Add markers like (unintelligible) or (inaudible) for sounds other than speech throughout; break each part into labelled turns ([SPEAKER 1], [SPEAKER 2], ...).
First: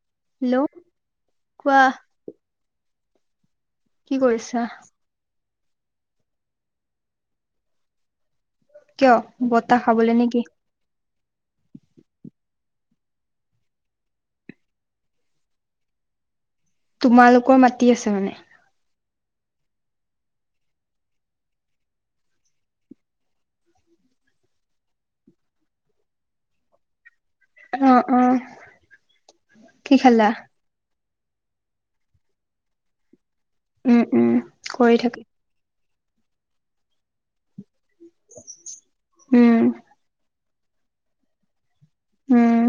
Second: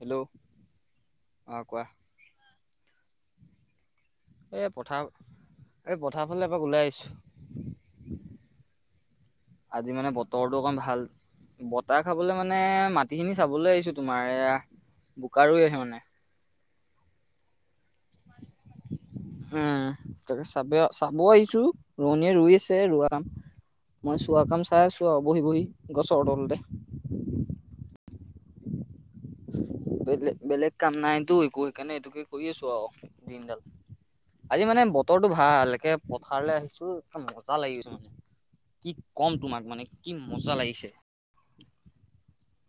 [SPEAKER 1] Hello
[SPEAKER 2] hello
[SPEAKER 1] অঁ কোৱা।
[SPEAKER 2] কি কৰিছা
[SPEAKER 1] এ পথাৰ, এই পথাৰ ফালে এপাক ওলাই আহিছো।
[SPEAKER 2] কিয়? বতাহ
[SPEAKER 1] আজি মানে
[SPEAKER 2] খাবলে নেকি
[SPEAKER 1] বতৰটো অকণমান ভাল। বতাহ খাবলে মানে মাটিখিনি চাবলৈ আহিছো তোমাৰ এয়া বোকাৰ ৰুই আছে মানে।
[SPEAKER 2] তোমালোকৰ মাটি আছে মানে?
[SPEAKER 1] হা, তাকে চাব চাব আহিছো ৰোৱনীয়ে ৰুই আছে ৰুৱা কাম। মই চোৱা কাম চাই আছো আও বহি বহি গছৰ তলতে।
[SPEAKER 2] অ অ। কি খালা
[SPEAKER 1] বেলেগ বেলেগ কাম নাইতো একো সেইকাৰণে এইটোকে কৰি আছো আও দিনডাল।
[SPEAKER 2] উম উম
[SPEAKER 1] আজি মানে
[SPEAKER 2] কৰি থাকে
[SPEAKER 1] বতৰটো ভাল একে পথাৰলৈ আহিছো এ মজা লাগি গৈছে মানে। কি কম
[SPEAKER 2] উম
[SPEAKER 1] তোমাক মানে কি মজা লাগিছে।
[SPEAKER 2] উম।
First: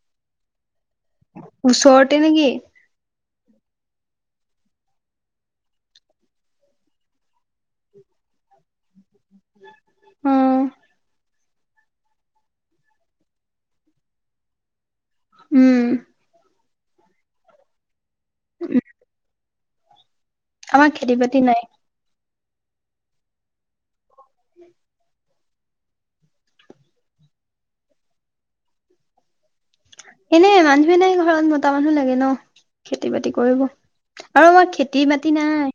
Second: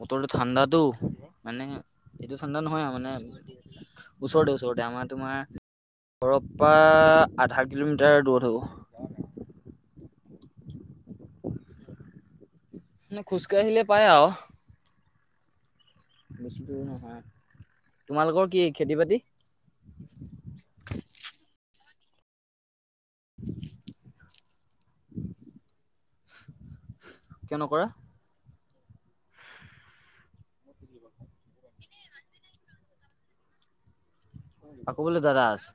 [SPEAKER 1] বতৰটো ঠাণ্ডাটো মানে
[SPEAKER 2] ওচৰতে
[SPEAKER 1] এইটো
[SPEAKER 2] নেকি
[SPEAKER 1] ঠাণ্ডা নহয় আও মানে। ওচৰতে ওচৰতে আমাৰ তোমাৰ - ঘৰপা আধা কিলোমিটাৰ দূৰত হ'ব।
[SPEAKER 2] উম।
[SPEAKER 1] মানে খোজকাঢ়িলে পায় আও।
[SPEAKER 2] উম।
[SPEAKER 1] বেছি দূৰ নহয়, তোমালোকৰ কি
[SPEAKER 2] উ
[SPEAKER 1] খেতি বাতি?
[SPEAKER 2] আমাৰ খেতি বাতি নাই।
[SPEAKER 1] কিয় নকৰা?
[SPEAKER 2] এনেই মানুহে নাই ঘৰত মতা মানুহ লাগে ন খেতি বাতি কৰিব। আৰু আমাৰ
[SPEAKER 1] আকৌ
[SPEAKER 2] খেতি
[SPEAKER 1] বোলে
[SPEAKER 2] মাটি
[SPEAKER 1] দাদা আছে
[SPEAKER 2] নাই।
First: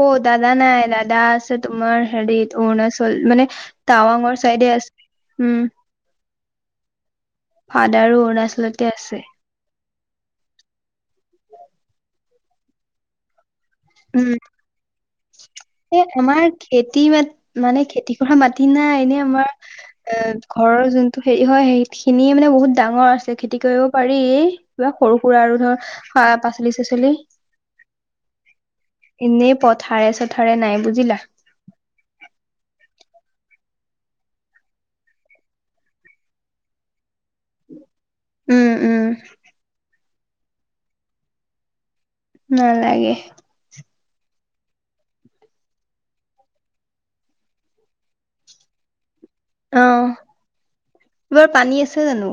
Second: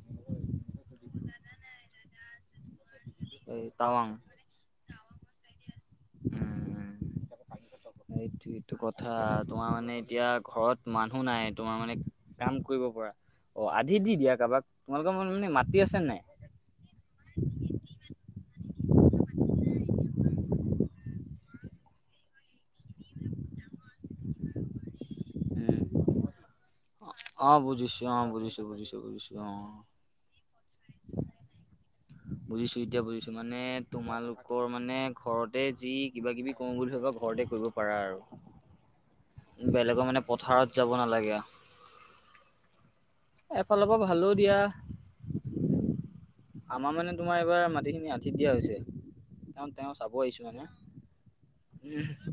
[SPEAKER 2] অ দাদা নাই দাদা আছে তোমাৰ হেৰিত - অৰুণাচল মানে
[SPEAKER 1] এই টাৱাং
[SPEAKER 2] টাৱাংৰ চাইডে আছে, উম।
[SPEAKER 1] উম উম,
[SPEAKER 2] ফাদাৰো
[SPEAKER 1] সেইটোৱে টো
[SPEAKER 2] অৰুণাচলতে
[SPEAKER 1] কথা।
[SPEAKER 2] আছে
[SPEAKER 1] তোমাৰ মানে এতিয়া ঘৰত মানুহ নাই তোমাৰ মানে কাম কৰিব পৰা। অ, আ - আন্ধি দি
[SPEAKER 2] উম
[SPEAKER 1] দিয়া কাৰবাক, তোমালোকৰ মা মানে মাটি
[SPEAKER 2] এই
[SPEAKER 1] আছে নাই?
[SPEAKER 2] আমাৰ খেতি মাটি মানে খেতি কৰা মাটি নাই এনেই আমাৰ - এ ঘৰৰ যোনটো হেৰি হয় সেই খিনিয়ে মানে বহুত ডাঙৰ আছে খেতি কৰিব পাৰি। কিবা সৰু সুৰা আৰু ধৰ
[SPEAKER 1] উম
[SPEAKER 2] খোৱা পাচলি চাচলি।
[SPEAKER 1] অ বুজিছোঁ, অ বুজিছোঁ বুজিছোঁ।
[SPEAKER 2] এনেই পথাৰে চথাৰে নাই বুজিলা?
[SPEAKER 1] বুজিছো এতিয়া বুজিছো মানে তোমালোকৰ মানে ঘৰতে যি কিবা কিবি - কৰো বুলি ভাবা ঘৰতে কৰিব পাৰা আৰু।
[SPEAKER 2] উম উম।
[SPEAKER 1] বেলেগৰ মানে পথাৰত যাব নালাগে আও।
[SPEAKER 2] নেলাগে।
[SPEAKER 1] এফালৰ পা ভালো দিয়া। আমাৰ মানে তোমাৰ এইবাৰ মাটিখিনি আন্ধিত দিয়া হৈছে তেওঁ
[SPEAKER 2] অ
[SPEAKER 1] তেওঁ চাব আহিছো মানে।
[SPEAKER 2] এইবাৰ পানী
[SPEAKER 1] উম
[SPEAKER 2] আছে জানো?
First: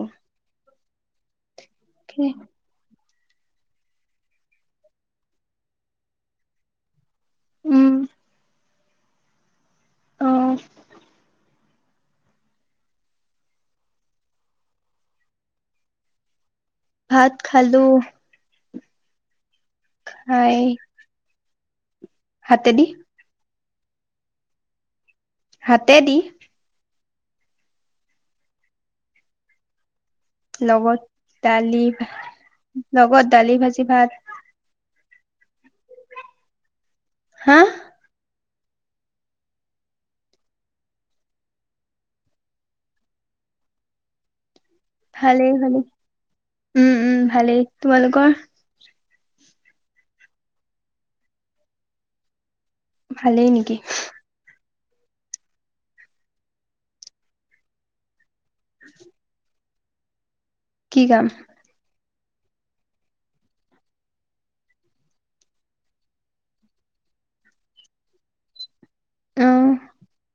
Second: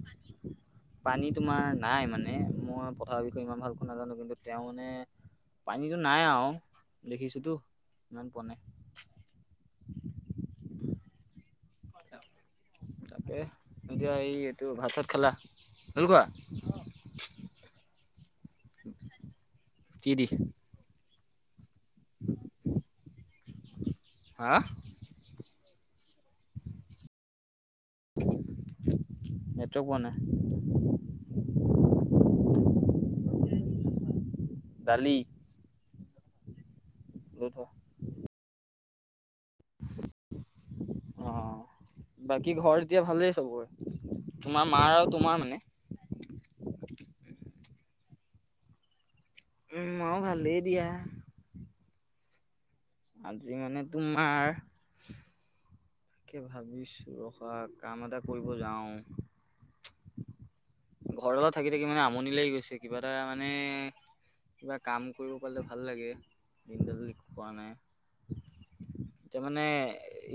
[SPEAKER 1] পানী তোমাৰ নাই
[SPEAKER 2] কি?
[SPEAKER 1] মানে মই পথাৰৰ বিষয়ে ইমান ভালকৈ নাজানো কিন্তু তেওঁ মানে পানীটো নাই আও। দেখিছোতো
[SPEAKER 2] উম
[SPEAKER 1] ইমান পোৱা নাই।
[SPEAKER 2] অ
[SPEAKER 1] তাকে এতিয়া এই এইটো ভাত চাত খালা আৰু কোৱা
[SPEAKER 2] ভাত খালো।
[SPEAKER 1] কি দি
[SPEAKER 2] খাই
[SPEAKER 1] (unintelligible)
[SPEAKER 2] হাতেদি
[SPEAKER 1] হা
[SPEAKER 2] হাতে দি
[SPEAKER 1] সেটো কোৱা নাই
[SPEAKER 2] লগত দালি লগত দালি ভাজি ভাত
[SPEAKER 1] দালি লৈ
[SPEAKER 2] হা
[SPEAKER 1] থোৱা অ বাকী ঘৰ এতিয়া ভালেই চবৰে? তোমাৰ মাৰ আৰু তোমাৰ
[SPEAKER 2] ভালেই
[SPEAKER 1] মানে
[SPEAKER 2] ভালেই উম উম ভালেই। তোমালোকৰ?
[SPEAKER 1] উম মও ভালেই দিয়া।
[SPEAKER 2] ভালেই
[SPEAKER 1] আজি
[SPEAKER 2] নেকি
[SPEAKER 1] মানে তোমাৰ তাকে ভাবিছোঁ ৰখা কাম এটা কৰিব যাওঁ
[SPEAKER 2] কি কাম
[SPEAKER 1] ঘৰত থাকি থাকি মানে আমনি লাগি গৈছে কিবা এটা মানে কিবা কাম কৰিব পাৰে ভাল লাগে (unintelligible) যদি খোৱা নাই এতিয়া মানে
[SPEAKER 2] আহ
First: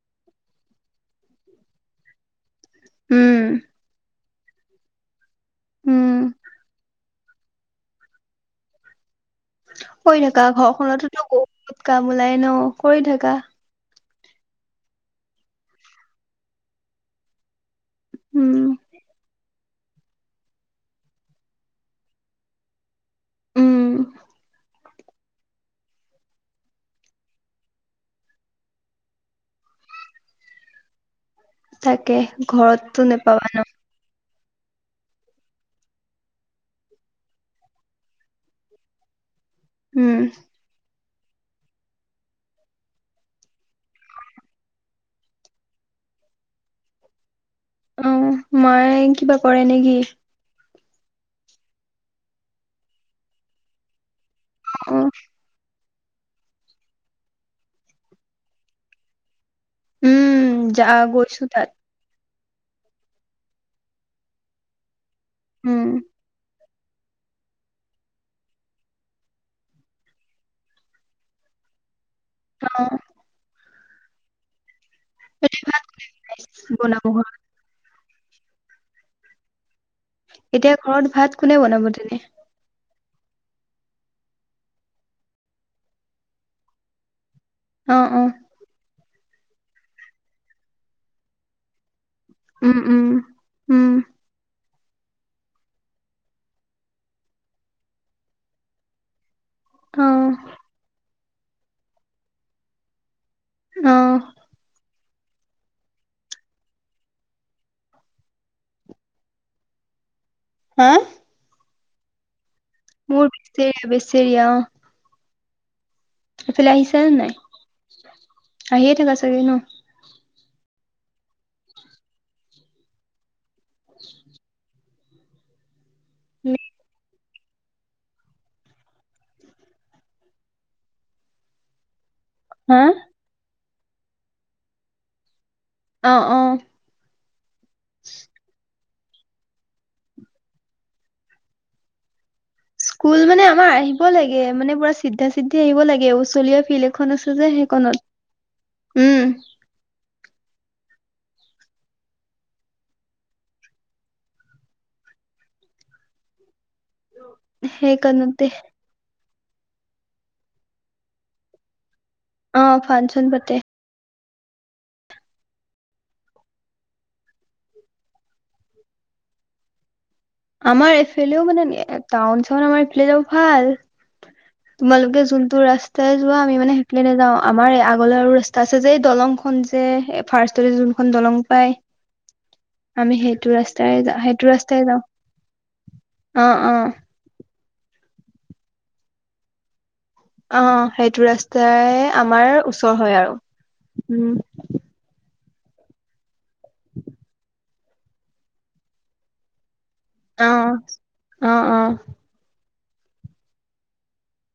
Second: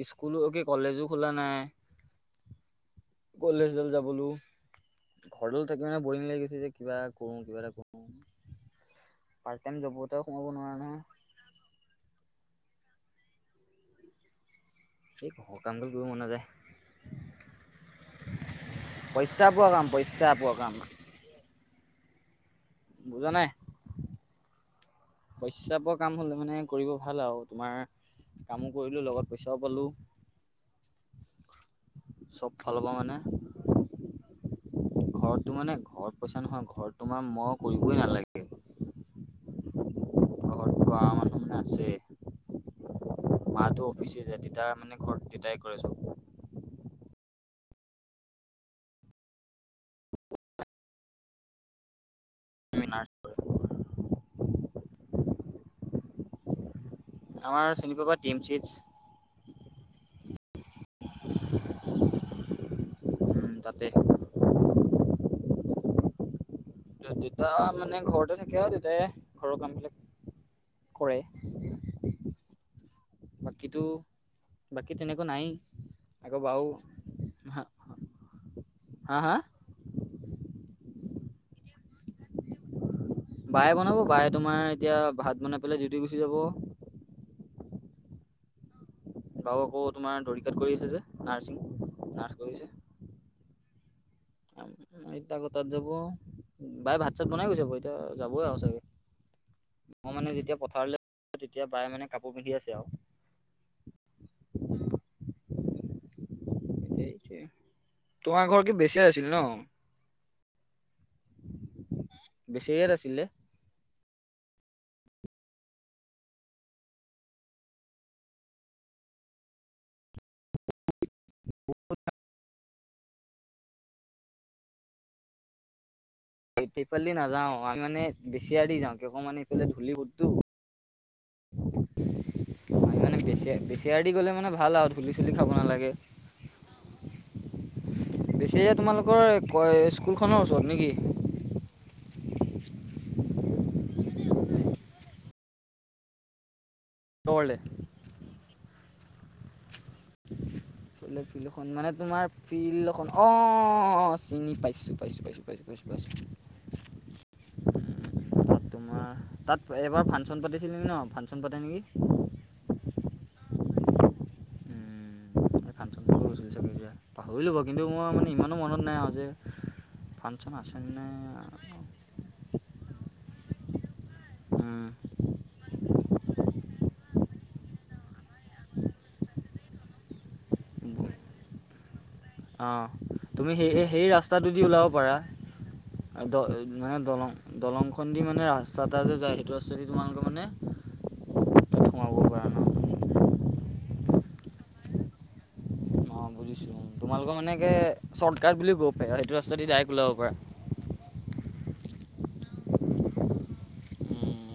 [SPEAKER 1] স্কুলো কি কলেজো খোলা নাই।
[SPEAKER 2] উম
[SPEAKER 1] কলেজল যাবলো ঘৰল থাকি মানে
[SPEAKER 2] উম
[SPEAKER 1] বৰিং লাগি গৈছে যে কিবা কৰোং কিবা এটা কৰোং পাৰ্ট টাইম জবতে সোমাব নোৱাৰা নহয়
[SPEAKER 2] ঘত কাম ওলাই ন কৰি থাকা
[SPEAKER 1] এ ঘৰকামটো কৰিব মন নাযায়
[SPEAKER 2] উম
[SPEAKER 1] পইচা পোৱা কাম পইচা পোৱা কাম বুজা নাই
[SPEAKER 2] উম
[SPEAKER 1] পইচা পোৱা কাম হলে মানে কৰিব ভাল আৰু তোমাৰ কামো কৰিলো, লগত পইচাও পালো।
[SPEAKER 2] তাকে
[SPEAKER 1] চব ফালৰ পৰা
[SPEAKER 2] ঘৰতটো
[SPEAKER 1] মানে
[SPEAKER 2] নেপাবা নহ
[SPEAKER 1] ঘৰতটো মানে ঘৰত পইচা নহয় ঘৰত তোমাৰ মই কৰিবই নালাগে।
[SPEAKER 2] উম
[SPEAKER 1] ঘৰত কৰা মানুহনা আছে। মাতো অফিচে যায়, দেতা মানে ঘৰত দেতাই কৰে চব।
[SPEAKER 2] উম, মায়ে কিবা কৰে নেকি?
[SPEAKER 1] (unintelligible)
[SPEAKER 2] অ' উ
[SPEAKER 1] আমাৰ চিনি পাবা টি এম চি এইচ।
[SPEAKER 2] উম, যা গৈছো তাত।
[SPEAKER 1] উম, তাতে।
[SPEAKER 2] উম।
[SPEAKER 1] দেউতা মানে ঘৰতে থাকে আৰু দেউতাই ঘৰৰ কাম বিলাক কৰে
[SPEAKER 2] আমাও
[SPEAKER 1] কিন্তু বাকী তেনেকুৱা নাই আকৌ বাও
[SPEAKER 2] বনাব ঘৰত
[SPEAKER 1] হা হা
[SPEAKER 2] এতিয়া ঘৰত ভাত কোনে বনাব তেনে?
[SPEAKER 1] বায়ে বনাব বায়ে তোমাৰ এতিয়া ভাত বনাই পেলাই ডিউটি গুচি যাব।
[SPEAKER 2] অ' অ'।
[SPEAKER 1] বাও আকৌ তোমাৰ দৰিকাত কৰি আছে যে নাৰ্ছিং নাৰ্ছ কৰি
[SPEAKER 2] উম, উম।
[SPEAKER 1] এতিয়া আকৌ তাত যাব। বাই ভাত চাত বনাই গৈছে ব এতিয়া যাবই আৰু চাগে।
[SPEAKER 2] অ
[SPEAKER 1] মই মানে যেতিয়া পথাৰলৈ তেতিয়া বায়ে মানে কাপোৰ পিন্ধি আছে আৰু।
[SPEAKER 2] অ'।
[SPEAKER 1] সেইটোৱেই, ‌তোমাৰ ঘৰ কি বেছি আছিল ন?
[SPEAKER 2] হা?
[SPEAKER 1] বেছেৰিয়াত আছিলে
[SPEAKER 2] মোৰ বেচেৰিয়া বেচেৰিয়া অ'। এইফালে আহিছা নে নাই আহিয়ে থাকা চাগে ন?
[SPEAKER 1] (unintelligible)
[SPEAKER 2] (unintelligible)
[SPEAKER 1] এইফালে নাযাও আমি মানে বেছি আৰি যাওঁ কেক মানে ইফালে ধূলি বহুততো। (inaudible)
[SPEAKER 2] হা?
[SPEAKER 1] আমি মানে বেচি বেচিয়াৰ দি গ'লে মানে ভাল আৰু ধূুলি চুলি খাব নালাগে।
[SPEAKER 2] অ' অ'।
[SPEAKER 1] বেচেৰিয়া তোমালোকৰ ক স্কুলখনৰ ওচৰত নেকি?
[SPEAKER 2] স্কুল মানে আমাৰ আহিব লাগে মানে পুৰা চিধা চিধি আহিব লাগে উচলীয়া ফিল খন আছে যে
[SPEAKER 1] ওচৰতে
[SPEAKER 2] সেইখনত, উম।
[SPEAKER 1] ফিল্ডখন মানে তোমাৰ ফিল্ড এখন অ', চিনি পাইছোঁ পাইছোঁ পাইছো পাইছো। বছ বছ।
[SPEAKER 2] সেইখনতে
[SPEAKER 1] তোমাৰ তাত এবাৰ ফাংচন পাতিছিলে নেকি ন ফাংচন পাতে নেকি?
[SPEAKER 2] অ ফাংচন পাতে।
[SPEAKER 1] পাহৰিলো বাৰু কিন্তু মই মানে ইমানো মনত নাই আৰু যে আছেনে
[SPEAKER 2] আমাৰ
[SPEAKER 1] নাই
[SPEAKER 2] এইফালেও মানে টাউন চাউন আমাৰ এইফালে যাব ভাল।
[SPEAKER 1] উম,
[SPEAKER 2] তোমালোকে যোনটো ৰাস্ত তাই যোৱা আমি মানে সেইফালে নাযাওঁ আমাৰ আগলৈ আৰু ৰাস্তা আছে যে এই দলংখন যে ফাৰ্ষ্টতে য এখন দলং পায়।
[SPEAKER 1] অ' তুমি সেই সেই
[SPEAKER 2] যাওঁ সেইটো
[SPEAKER 1] ৰাস্তাটোদি
[SPEAKER 2] ৰাস্তাই
[SPEAKER 1] ওলাব
[SPEAKER 2] যাওঁ
[SPEAKER 1] পাৰা। দ
[SPEAKER 2] অ', অ',
[SPEAKER 1] মানে দলং দলং খন দি মানে ৰাস্তা এটা যে যায়। টো ৰাস্তাইদি তোমালোকৰ মানে
[SPEAKER 2] অ সেইটো
[SPEAKER 1] তাত
[SPEAKER 2] ৰাস্তাই
[SPEAKER 1] সোমাব পাৰা
[SPEAKER 2] আমাৰ ওচৰ
[SPEAKER 1] ন
[SPEAKER 2] হয় আৰু, উম।
[SPEAKER 1] বুজিছো তোমালোকৰ মানে কে শ্বটকাট বুলি কৈ পাৰি আৰু সেইটো ৰাস্তা দি ডাইৰেক্ট ওলাব পাৰে।
[SPEAKER 2] অ', অ', অ'।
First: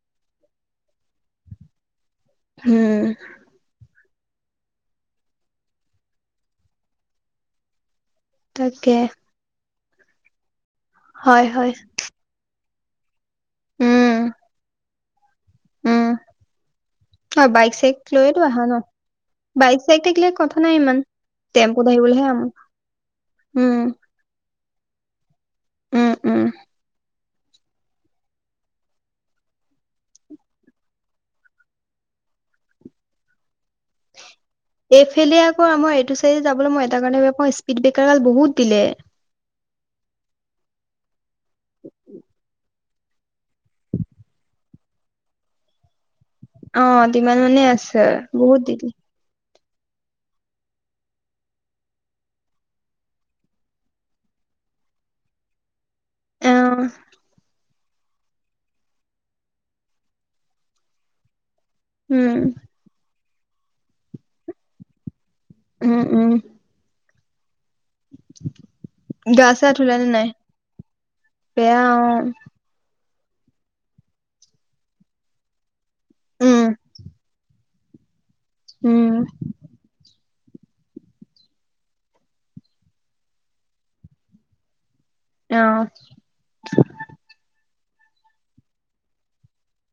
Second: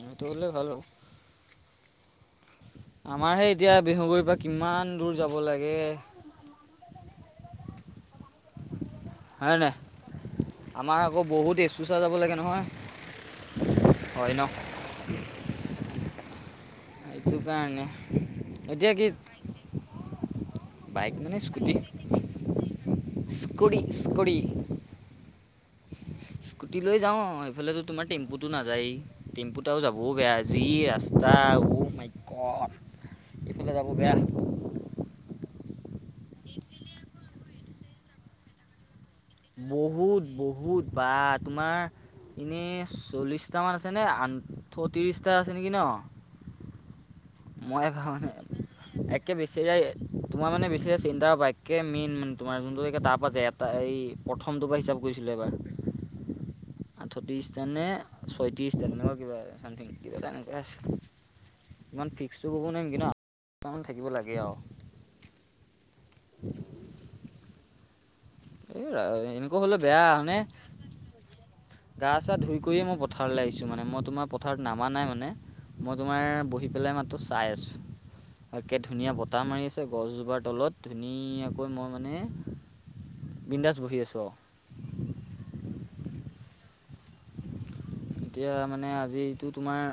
[SPEAKER 1] সেটো হ'লে ভাল হ'ব।
[SPEAKER 2] উম,
[SPEAKER 1] আমাৰহে এতিয়া বিহগুৰিৰ পৰা কিমান দূৰ যাব লাগে।
[SPEAKER 2] তাকে।
[SPEAKER 1] হয় নাই আমাৰ আকৌ
[SPEAKER 2] হয়
[SPEAKER 1] বহুত
[SPEAKER 2] হয়
[SPEAKER 1] এচুচা যাব লাগে নহয়।
[SPEAKER 2] উম
[SPEAKER 1] হয় ন।
[SPEAKER 2] উম,
[SPEAKER 1] সেইটো
[SPEAKER 2] অ', বাইক
[SPEAKER 1] কাৰণে
[SPEAKER 2] চাইক লৈয়তো আহা ন।
[SPEAKER 1] এতিয়া কি
[SPEAKER 2] বাইক চাইক থাকিলা কথা নাই ইমান টেম্পুত আহিবলৈ আমাৰ
[SPEAKER 1] স্কুৰি
[SPEAKER 2] উম
[SPEAKER 1] স্কুৰি।
[SPEAKER 2] উম উম
[SPEAKER 1] স্কুটি লৈ যাওঁ এইফালেতো তোমাৰ টেম্পুটো নাযায়েই। টিম্পুতটাও যাব বেয়া যি ৰাস্তা ও মাই গ'ড। এইফালে যাব বেয়া।
[SPEAKER 2] এইফালে আকৌ আমাৰ এইটো চাইডে যাবলৈ মই এটাৰ কাৰণে বেয়া পাওঁ স্পীড ব্ৰেকাৰ গাল বহুত দিলে।
[SPEAKER 1] বহুত, বহুত বা তোমাৰ এনেই চল্লিছ দুটামান আছেনে আনঠো ত্ৰিছটা আছে নেকি ন।
[SPEAKER 2] অ', মান, মানে আছে বহুত দিল।
[SPEAKER 1] তেকেছি তোমাৰ মানে বেছি চিন্তা একে মেইন তোমাৰ যোনটো তাপ আছে ইয়াত এই প্ৰথমটোৰ পৰা হিচাপ কৰিছিলোঁ এবাৰ
[SPEAKER 2] অ
[SPEAKER 1] আঠত্ৰিছ নে ছয়ত্ৰিশ তেনেকুৱা কিবা চামথিং কিবা তেনেকুৱ আ ইমান
[SPEAKER 2] উম
[SPEAKER 1] (unintelligible) কিন্তু দুটামান থাকিব লাগে আৰু।
[SPEAKER 2] উম, উম।
[SPEAKER 1] এ
[SPEAKER 2] গা
[SPEAKER 1] এনেকুৱা
[SPEAKER 2] চা
[SPEAKER 1] হলে
[SPEAKER 2] ধুলা
[SPEAKER 1] বেয়া
[SPEAKER 2] নে নাই
[SPEAKER 1] হয়নে।
[SPEAKER 2] বেয়া অ
[SPEAKER 1] গা চা ধুই কৰিয়ে মই পথাৰলৈ আহিছোঁ মানে মই তোমাৰ পথাৰত নামা নাই মানে মই তোমাৰ
[SPEAKER 2] উম
[SPEAKER 1] বহি পেলাই মাতটো চাই আছোঁ একে
[SPEAKER 2] উম
[SPEAKER 1] ধুনীয়া বতাহ মাৰি গছজোপাৰ তলত ধুনীয়াকৈ মই মানে বিন্দাজ বহি আছোঁ আৰু।
[SPEAKER 2] অ'।
[SPEAKER 1] এতিয়া মানে আজি তোমাৰ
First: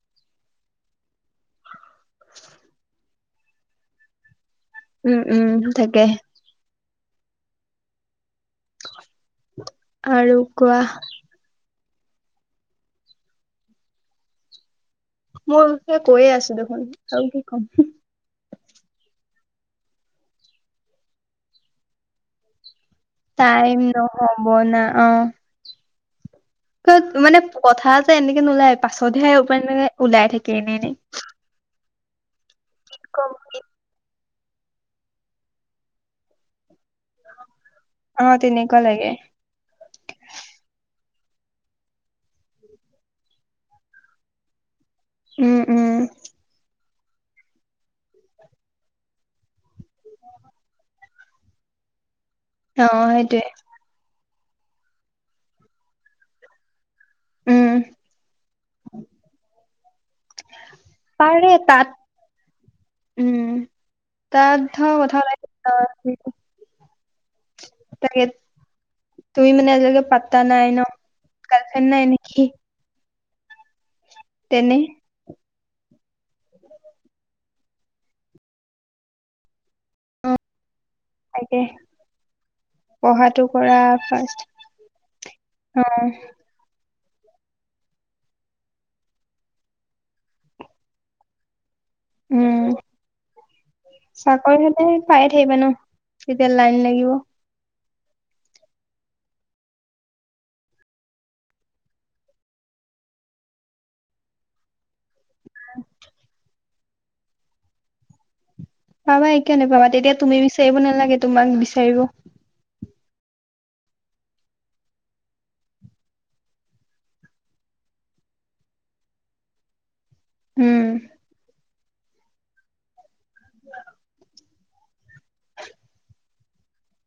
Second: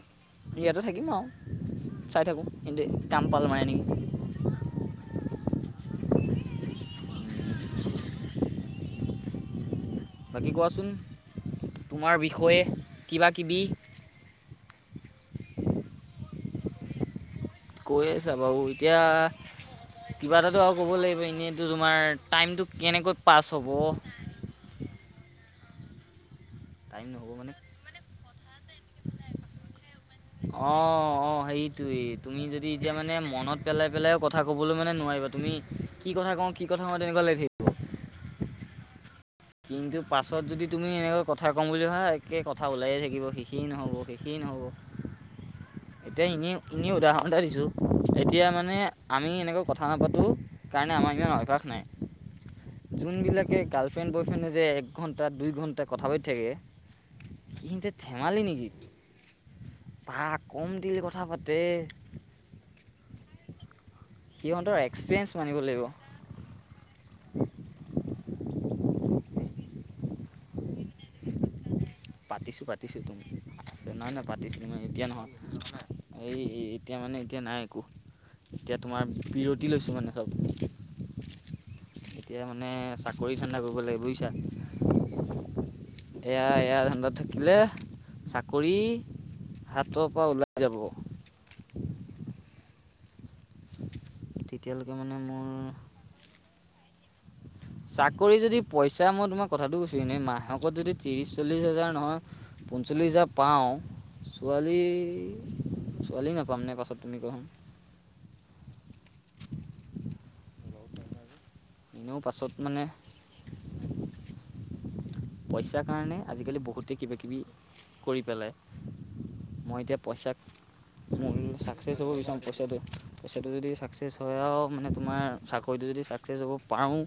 [SPEAKER 1] ইয়াতে থাকিম আৰু। চাই থাকো এন্তে কামম্পাল মাৰে নেকি।
[SPEAKER 2] উম, উম তাকে। (unintelligible)
[SPEAKER 1] বাকী
[SPEAKER 2] কোৱা
[SPEAKER 1] কোৱাচোন তোমাৰ বিষয়ে কিবা-কিবি।
[SPEAKER 2] মোৰ বিষয়ে কৈ আছোঁ দেখোন আৰু কি ক'ম।
[SPEAKER 1] কৈ আছা বাৰু এতিয়া কিবা এটাটো আৰু ক'ব লাগিব এনেইতো তোমাৰ টাইমটো কেনেকৈ পাছ হ'ব
[SPEAKER 2] টাইম নহ'ব না অ'।
[SPEAKER 1] টাইম নহ'ব
[SPEAKER 2] মানে কথা যে এনেকে নোলায় পাছতহে এ ওলাই থাকে এনে এনেই।
[SPEAKER 1] ধেই তুমি যদি এতিয়া মানে মনত পেলাই পেলাই কথা কবলৈ মানে নোৱাৰিবা তুমি কি কথা কওঁ কি কথা কওঁ তেনেকুৱা লাগিব।
[SPEAKER 2] অ', তেনেকুৱা লাগে।
[SPEAKER 1] কিন্তু পাছত যদি তুমি এনেকৈ কথা ক'ম বুলি ভা একে কথা ওলায়ে থাকিব শেষয়েই নহ'ব শেষয়েই নহ'ব।
[SPEAKER 2] উম, উম।
[SPEAKER 1] এতিয়া এনেই এনেই উদাহৰণ এটা দিছোঁ এতিয়া মানে আমি এনেকৈ কথা নাপাতোঁ কাৰণে আমাৰ ইমান অভ্যাস নাই।
[SPEAKER 2] অ', সেইটোয়ে
[SPEAKER 1] যোনবিলাকে গাৰ্লফ্ৰেণ্ড বয়ফ্ৰেণ্ডে যে এক ঘণ্টা দুই ঘণ্টা কথা পাতি থাকে
[SPEAKER 2] উম,
[SPEAKER 1] ইিনতে ধেমালি নেকি পাহ ক'ম দিলে কথা
[SPEAKER 2] পাৰে
[SPEAKER 1] পাতে।
[SPEAKER 2] তাত উম তাত
[SPEAKER 1] সিহঁতৰ
[SPEAKER 2] ধৰ কথা
[SPEAKER 1] এক্সপিৰিয়েঞ্চ মানিব লাগিব
[SPEAKER 2] এটা-
[SPEAKER 1] (unintelligible)
[SPEAKER 2] তাকে, তুমি মানে আজিলৈকে পাতা নাই ন। গাৰ্লফ্ৰেণ্ড নাই নেকি
[SPEAKER 1] পাতিছোঁ পাতিছোঁ তুমি নহয় নহয় পাতিছোঁ
[SPEAKER 2] তেনে
[SPEAKER 1] ময় এতিয়া নহয়। এই ইতিয়া মানে ইতিয়া নাই একো। এতিয়া তোমাৰ বিৰতি লৈছো মানে চব।
[SPEAKER 2] তাকে।
[SPEAKER 1] এতিয়া মানে চাকৰি
[SPEAKER 2] পঢ়াটো
[SPEAKER 1] ধানণ্ডা
[SPEAKER 2] কৰা
[SPEAKER 1] কৰিব লাগিব বুইছা।
[SPEAKER 2] ফাৰ্ষ্ট অ',
[SPEAKER 1] এয়া এয়া ধান্দাত থাকি- লে চাকৰি হাতৰ পৰা ওলাই যাব।
[SPEAKER 2] উম' চাকৰি
[SPEAKER 1] তেতিয়ালৈকে
[SPEAKER 2] হদায়
[SPEAKER 1] মানে
[SPEAKER 2] পায়ে
[SPEAKER 1] মোৰ
[SPEAKER 2] থাকিবা ন। তেতিয়া লাইন লাগিব।
[SPEAKER 1] চাকৰি যদি পইচা মই তোমাক কথাটো কৈছো এনে মাহেকত যদি ত্ৰিশ চল্লিশ হাজাৰ নহয়- পঞ্চল্লিছ হাজাৰ পাওঁ- ছোৱালী ছোৱালী নাপাম নে পাছত তুমি কোৱাছোন।
[SPEAKER 2] পাবা একে কিয় নেপাবা তেতিয়া তুমি বিচাৰিব নালাগে তোমাক দিছ-
[SPEAKER 1] এনেও পাছত মানে- পইচাৰ কাৰণে আজিকালি বহুতে কিবা কিবি কৰি পেলাই মই এতিয়া- পইচাক মোয়ো চাক। চাকচেছ হ'ব বিচাৰোঁ পইচাটো পইচাটো যদি চাকচেছ হয় আও মানে তোমাৰ চাকৰিটো যদি চাক- চেজ হ'ব পাৰোঁ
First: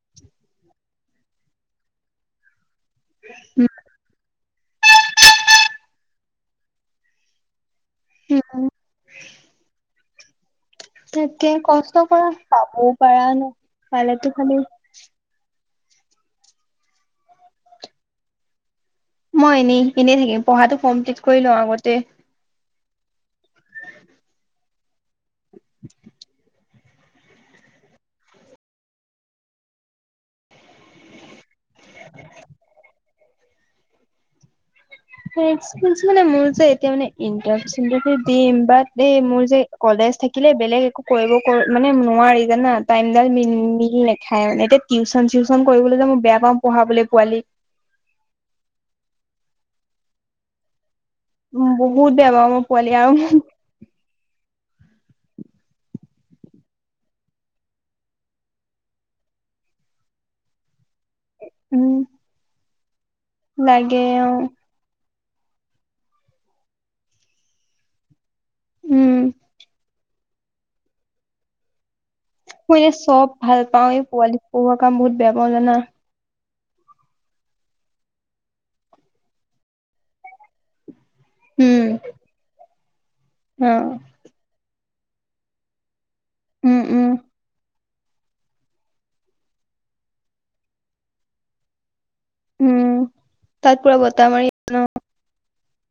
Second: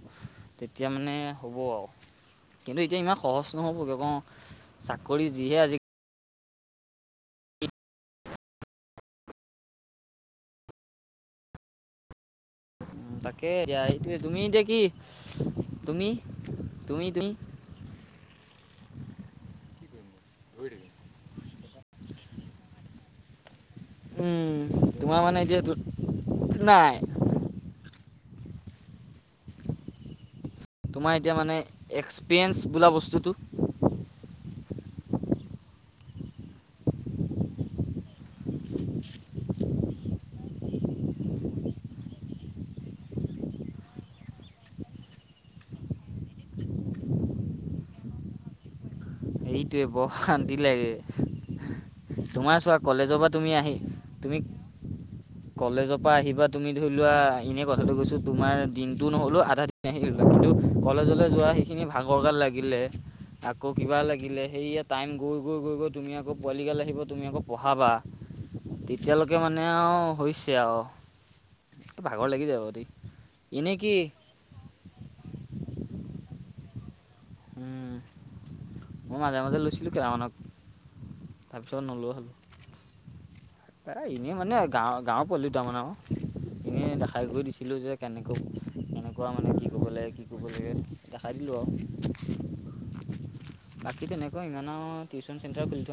[SPEAKER 1] তেতিয়া মানে হ'ব আও। এতিয়া ইমান সহজ নহ'বগে অঁ চাকৰি যিহে আজি-
[SPEAKER 2] টি উম- তাকে কষ্ট কৰা পাবও
[SPEAKER 1] উম,
[SPEAKER 2] পাৰা
[SPEAKER 1] তাকে
[SPEAKER 2] ন
[SPEAKER 1] এতিয়া এইটোৱে
[SPEAKER 2] পালেতো
[SPEAKER 1] তুমি এতিয়া
[SPEAKER 2] খালি-
[SPEAKER 1] কি তুমি তুমি তুমি-
[SPEAKER 2] মই এনেই এনেই থাকিম পঢ়াটো কমপ্লিট কৰি লওঁ আগতে।
[SPEAKER 1] উম তোমাৰ মানে এতিয়া তোত তো নাই। তোমাৰ এতিয়া মানে এক্সপেৰিয়েঞ্চ বোলা বস্তুটো-
[SPEAKER 2] একপিছ মানে মোৰ যে এতিয়া মানে ইণ্টাণছিপ টোজে দিম এই মোৰ যে- কলেজ থাকিলে বেলেগ একো কৰিব মানে নোৱাৰি জানা টাইমডাল নি মিল নাখায় আও নেতেত- টিউচন চিউচন কৰিবলৈ যে মই বেয়া পাওঁ পোৱালিক-
[SPEAKER 1] এইটোৱে বৰ শান্তি লাগে
[SPEAKER 2] উম বহুত বেয়া পাওঁ
[SPEAKER 1] তোমাৰ
[SPEAKER 2] মই
[SPEAKER 1] চোৱা
[SPEAKER 2] পোৱালি আৰু
[SPEAKER 1] কলেজৰ পৰা তুমি আহি- তুমি- কলেজৰ পা আহিবা তুমি ধৰি লোৱা এনে কথাটো গৈছো তোমাৰ দিনতটো নহলো আধাত- কিন্তু, কলেজলৈ যোৱা সেইখিনি
[SPEAKER 2] উম
[SPEAKER 1] ভাগৰ গাল লাগিলে আকৌ কিবা
[SPEAKER 2] লাগে
[SPEAKER 1] লাগি-
[SPEAKER 2] অ
[SPEAKER 1] এইয়ে টাইম গৈ গৈ গৈ গৈ তুমি আকৌ পোৱালিগাল আহিব তুমি আকৌ পঢ়াবা।
[SPEAKER 2] উম
[SPEAKER 1] তেতিয়ালৈকে মানে আও হৈছে আও ভাগৰ লাগি যায়।
[SPEAKER 2] ময় যে চব ভাল পাওঁ এই পোৱালি পঢ়োৱা কাম বহুত বেয়া পাওঁ জানা।
[SPEAKER 1] উম ম মাজে মাজে লৈছিলো কেতামানক। তাপিছত
[SPEAKER 2] উম
[SPEAKER 1] নলোও হ'লো।
[SPEAKER 2] অ
[SPEAKER 1] এ এনেই মানে গাঁৱ গাওৰ পোৱালি দুটামান আও
[SPEAKER 2] উম
[SPEAKER 1] এনেই
[SPEAKER 2] উম
[SPEAKER 1] দেখাই গৈ দিছিলো যে- কেনেকৈ কেনেকুৱা মানে কি ক'ব লাগে কি ক'ব লাগে দেখাই দিলোঁ আও।
[SPEAKER 2] উম' তাত পুৰা
[SPEAKER 1] বাকী
[SPEAKER 2] বতাহ
[SPEAKER 1] তেনেকুৱা
[SPEAKER 2] মাৰি
[SPEAKER 1] ইমান
[SPEAKER 2] আছে ন?
[SPEAKER 1] আও টিউচন চেণ্টাৰ খুলি থোৱা না-